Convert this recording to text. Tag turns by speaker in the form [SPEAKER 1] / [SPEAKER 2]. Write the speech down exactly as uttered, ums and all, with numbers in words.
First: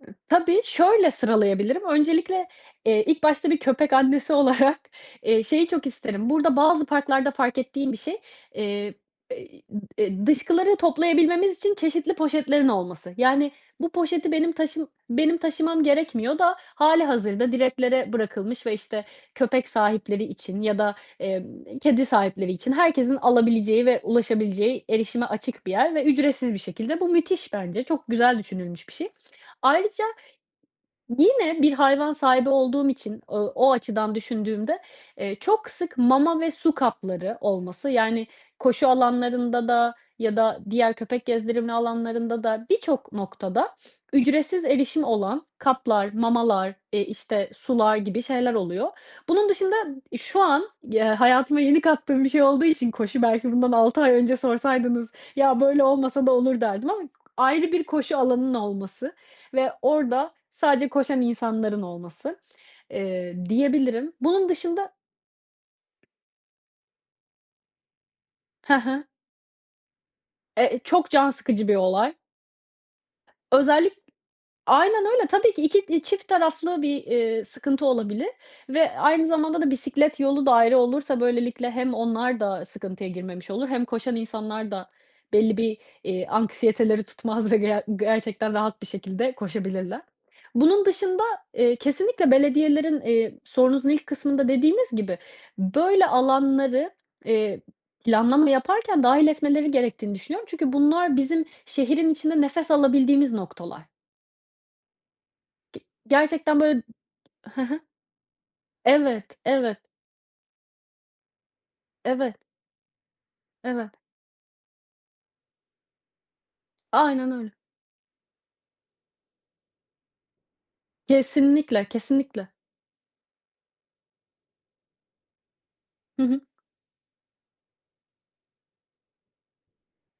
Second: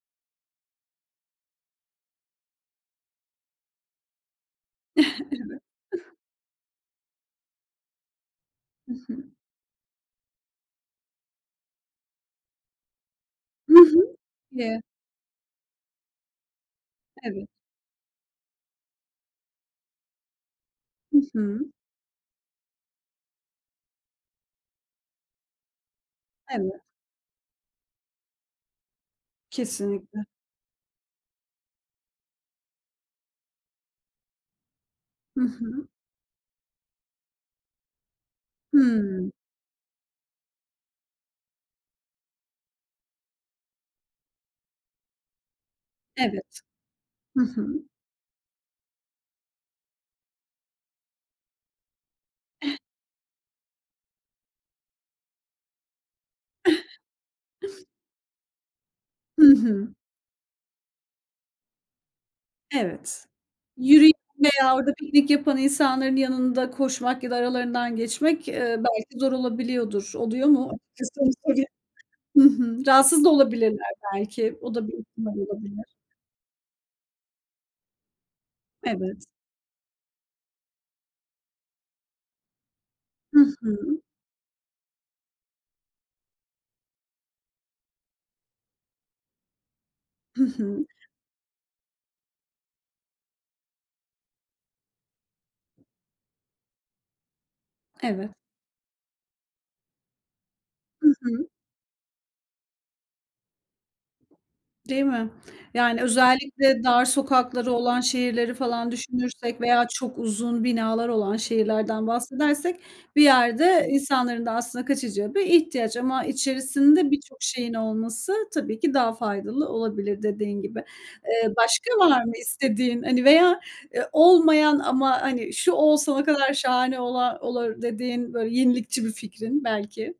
[SPEAKER 1] Iıı, tabii. Şöyle sıralayabilirim: Öncelikle, eee, ilk başta bir köpek annesi olarak, eee,
[SPEAKER 2] Evet.
[SPEAKER 1] şeyi çok isterim burada bazı parklarda fark ettiğim bir şey,
[SPEAKER 2] Hı
[SPEAKER 1] eee,
[SPEAKER 2] hı.
[SPEAKER 1] be i ıb eee, dışkıları toplayabilmemiz için çeşitli poşetlerin olması. Yani,
[SPEAKER 2] Hı
[SPEAKER 1] bu
[SPEAKER 2] hı.
[SPEAKER 1] poşeti benim
[SPEAKER 2] [unintelligible]
[SPEAKER 1] taşım benim taşımam gerekmiyor da
[SPEAKER 2] Evet.
[SPEAKER 1] hâlihazırda direklere bırakılmış ve, işte, köpek sahipleri için ya da,
[SPEAKER 2] Hı
[SPEAKER 1] eee,
[SPEAKER 2] hı.
[SPEAKER 1] b kedi sahipleri için herkesin alabileceği ve ulaşabileceği erişime açık bir yer ve ücretsiz bir
[SPEAKER 2] Evet.
[SPEAKER 1] şekilde. Bu müthiş. Bence çok güzel düşünülmüş bir şey. Ayrıca
[SPEAKER 2] Kesinlikle.
[SPEAKER 1] yine bir hayvan sahibi olduğum için, ııı, o açıdan düşündüğümde, eee,
[SPEAKER 2] Hı
[SPEAKER 1] çok
[SPEAKER 2] hı.
[SPEAKER 1] sık mama ve su kapları olması, yani, koşu
[SPEAKER 2] Hımm.
[SPEAKER 1] alanlarında da ya da diğer köpek gezdirilme alanlarında da birçok noktada ücretsiz erişim olan kaplar,
[SPEAKER 2] Evet,
[SPEAKER 1] mamalar, eee,
[SPEAKER 2] hı
[SPEAKER 1] işte,
[SPEAKER 2] hı.
[SPEAKER 1] sular gibi şeyler oluyor. Bunun dışında ıb şu an y eee, hayatıma yeni kattığım bir şey olduğu için koşu, belki bundan altı ay önce sorsaydınız: "Ya, böyle olmasa da olur." derdim ama ayrı bir koşu alanının olması
[SPEAKER 2] Hı
[SPEAKER 1] ve
[SPEAKER 2] hı.
[SPEAKER 1] orada sadece koşan insanların olması,
[SPEAKER 2] Evet,
[SPEAKER 1] eee, diyebilirim.
[SPEAKER 2] yürüyen
[SPEAKER 1] Bunun
[SPEAKER 2] veya
[SPEAKER 1] dışında
[SPEAKER 2] orada piknik yapan insanların yanında koşmak ya da aralarından geçmek,
[SPEAKER 1] He
[SPEAKER 2] eee,
[SPEAKER 1] he.
[SPEAKER 2] belki zor olabiliyordur. Oluyor
[SPEAKER 1] E
[SPEAKER 2] mu?
[SPEAKER 1] e, çok
[SPEAKER 2] Açıkçası
[SPEAKER 1] can
[SPEAKER 2] olsa bile
[SPEAKER 1] sıkıcı bir olay.
[SPEAKER 2] Hı hı. Rahatsız da olabilirler
[SPEAKER 1] Özellik
[SPEAKER 2] belki, o da bir
[SPEAKER 1] Aynen öyle,
[SPEAKER 2] ihtimal
[SPEAKER 1] tabii ki.
[SPEAKER 2] olabilir.
[SPEAKER 1] iki d çift taraflı bir, eee, sıkıntı olabilir ve
[SPEAKER 2] Evet.
[SPEAKER 1] aynı zamanda da bisiklet yolu da ayrı olursa, böylelikle hem onlar da sıkıntıya
[SPEAKER 2] Hı
[SPEAKER 1] girmemiş olur hem
[SPEAKER 2] hı.
[SPEAKER 1] koşan insanlar da belli bir, eee, anksiyeteleri tutmaz ve ger gerçekten rahat bir şekilde koşabilirler.
[SPEAKER 2] Hı
[SPEAKER 1] Bunun
[SPEAKER 2] hı.
[SPEAKER 1] dışında, eee, kesinlikle belediyelerin, eee, sorunuzun ilk kısmında dediğiniz gibi böyle alanları, eee,
[SPEAKER 2] Evet.
[SPEAKER 1] planlama yaparken dâhil etmeleri gerektiğini düşünüyorum. Çünkü
[SPEAKER 2] Hı
[SPEAKER 1] bunlar bizim
[SPEAKER 2] hı.
[SPEAKER 1] şehrin içinde nefes alabildiğimiz noktalar.
[SPEAKER 2] Değil mi?
[SPEAKER 1] Ge
[SPEAKER 2] Yani,
[SPEAKER 1] gerçekten böyle
[SPEAKER 2] özellikle
[SPEAKER 1] d
[SPEAKER 2] dar
[SPEAKER 1] He
[SPEAKER 2] sokakları
[SPEAKER 1] he.
[SPEAKER 2] olan şehirleri falan
[SPEAKER 1] Evet,
[SPEAKER 2] düşünürsek veya
[SPEAKER 1] evet.
[SPEAKER 2] çok uzun binalar olan şehirlerden
[SPEAKER 1] Evet.
[SPEAKER 2] bahsedersek bir yerde
[SPEAKER 1] Evet.
[SPEAKER 2] insanların da aslında kaçacağı bir ihtiyaç ama içerisinde
[SPEAKER 1] Aynen
[SPEAKER 2] birçok
[SPEAKER 1] öyle.
[SPEAKER 2] şeyin olması tabii ki daha faydalı olabilir dediğin gibi. Eee,
[SPEAKER 1] Kesinlikle,
[SPEAKER 2] başka var mı
[SPEAKER 1] kesinlikle.
[SPEAKER 2] istediğin, hani, veya, eee, olmayan ama, hani, şu olsa
[SPEAKER 1] Hı
[SPEAKER 2] ne
[SPEAKER 1] hı.
[SPEAKER 2] kadar şahane ola olur dediğin böyle yenilikçi bir fikrin belki?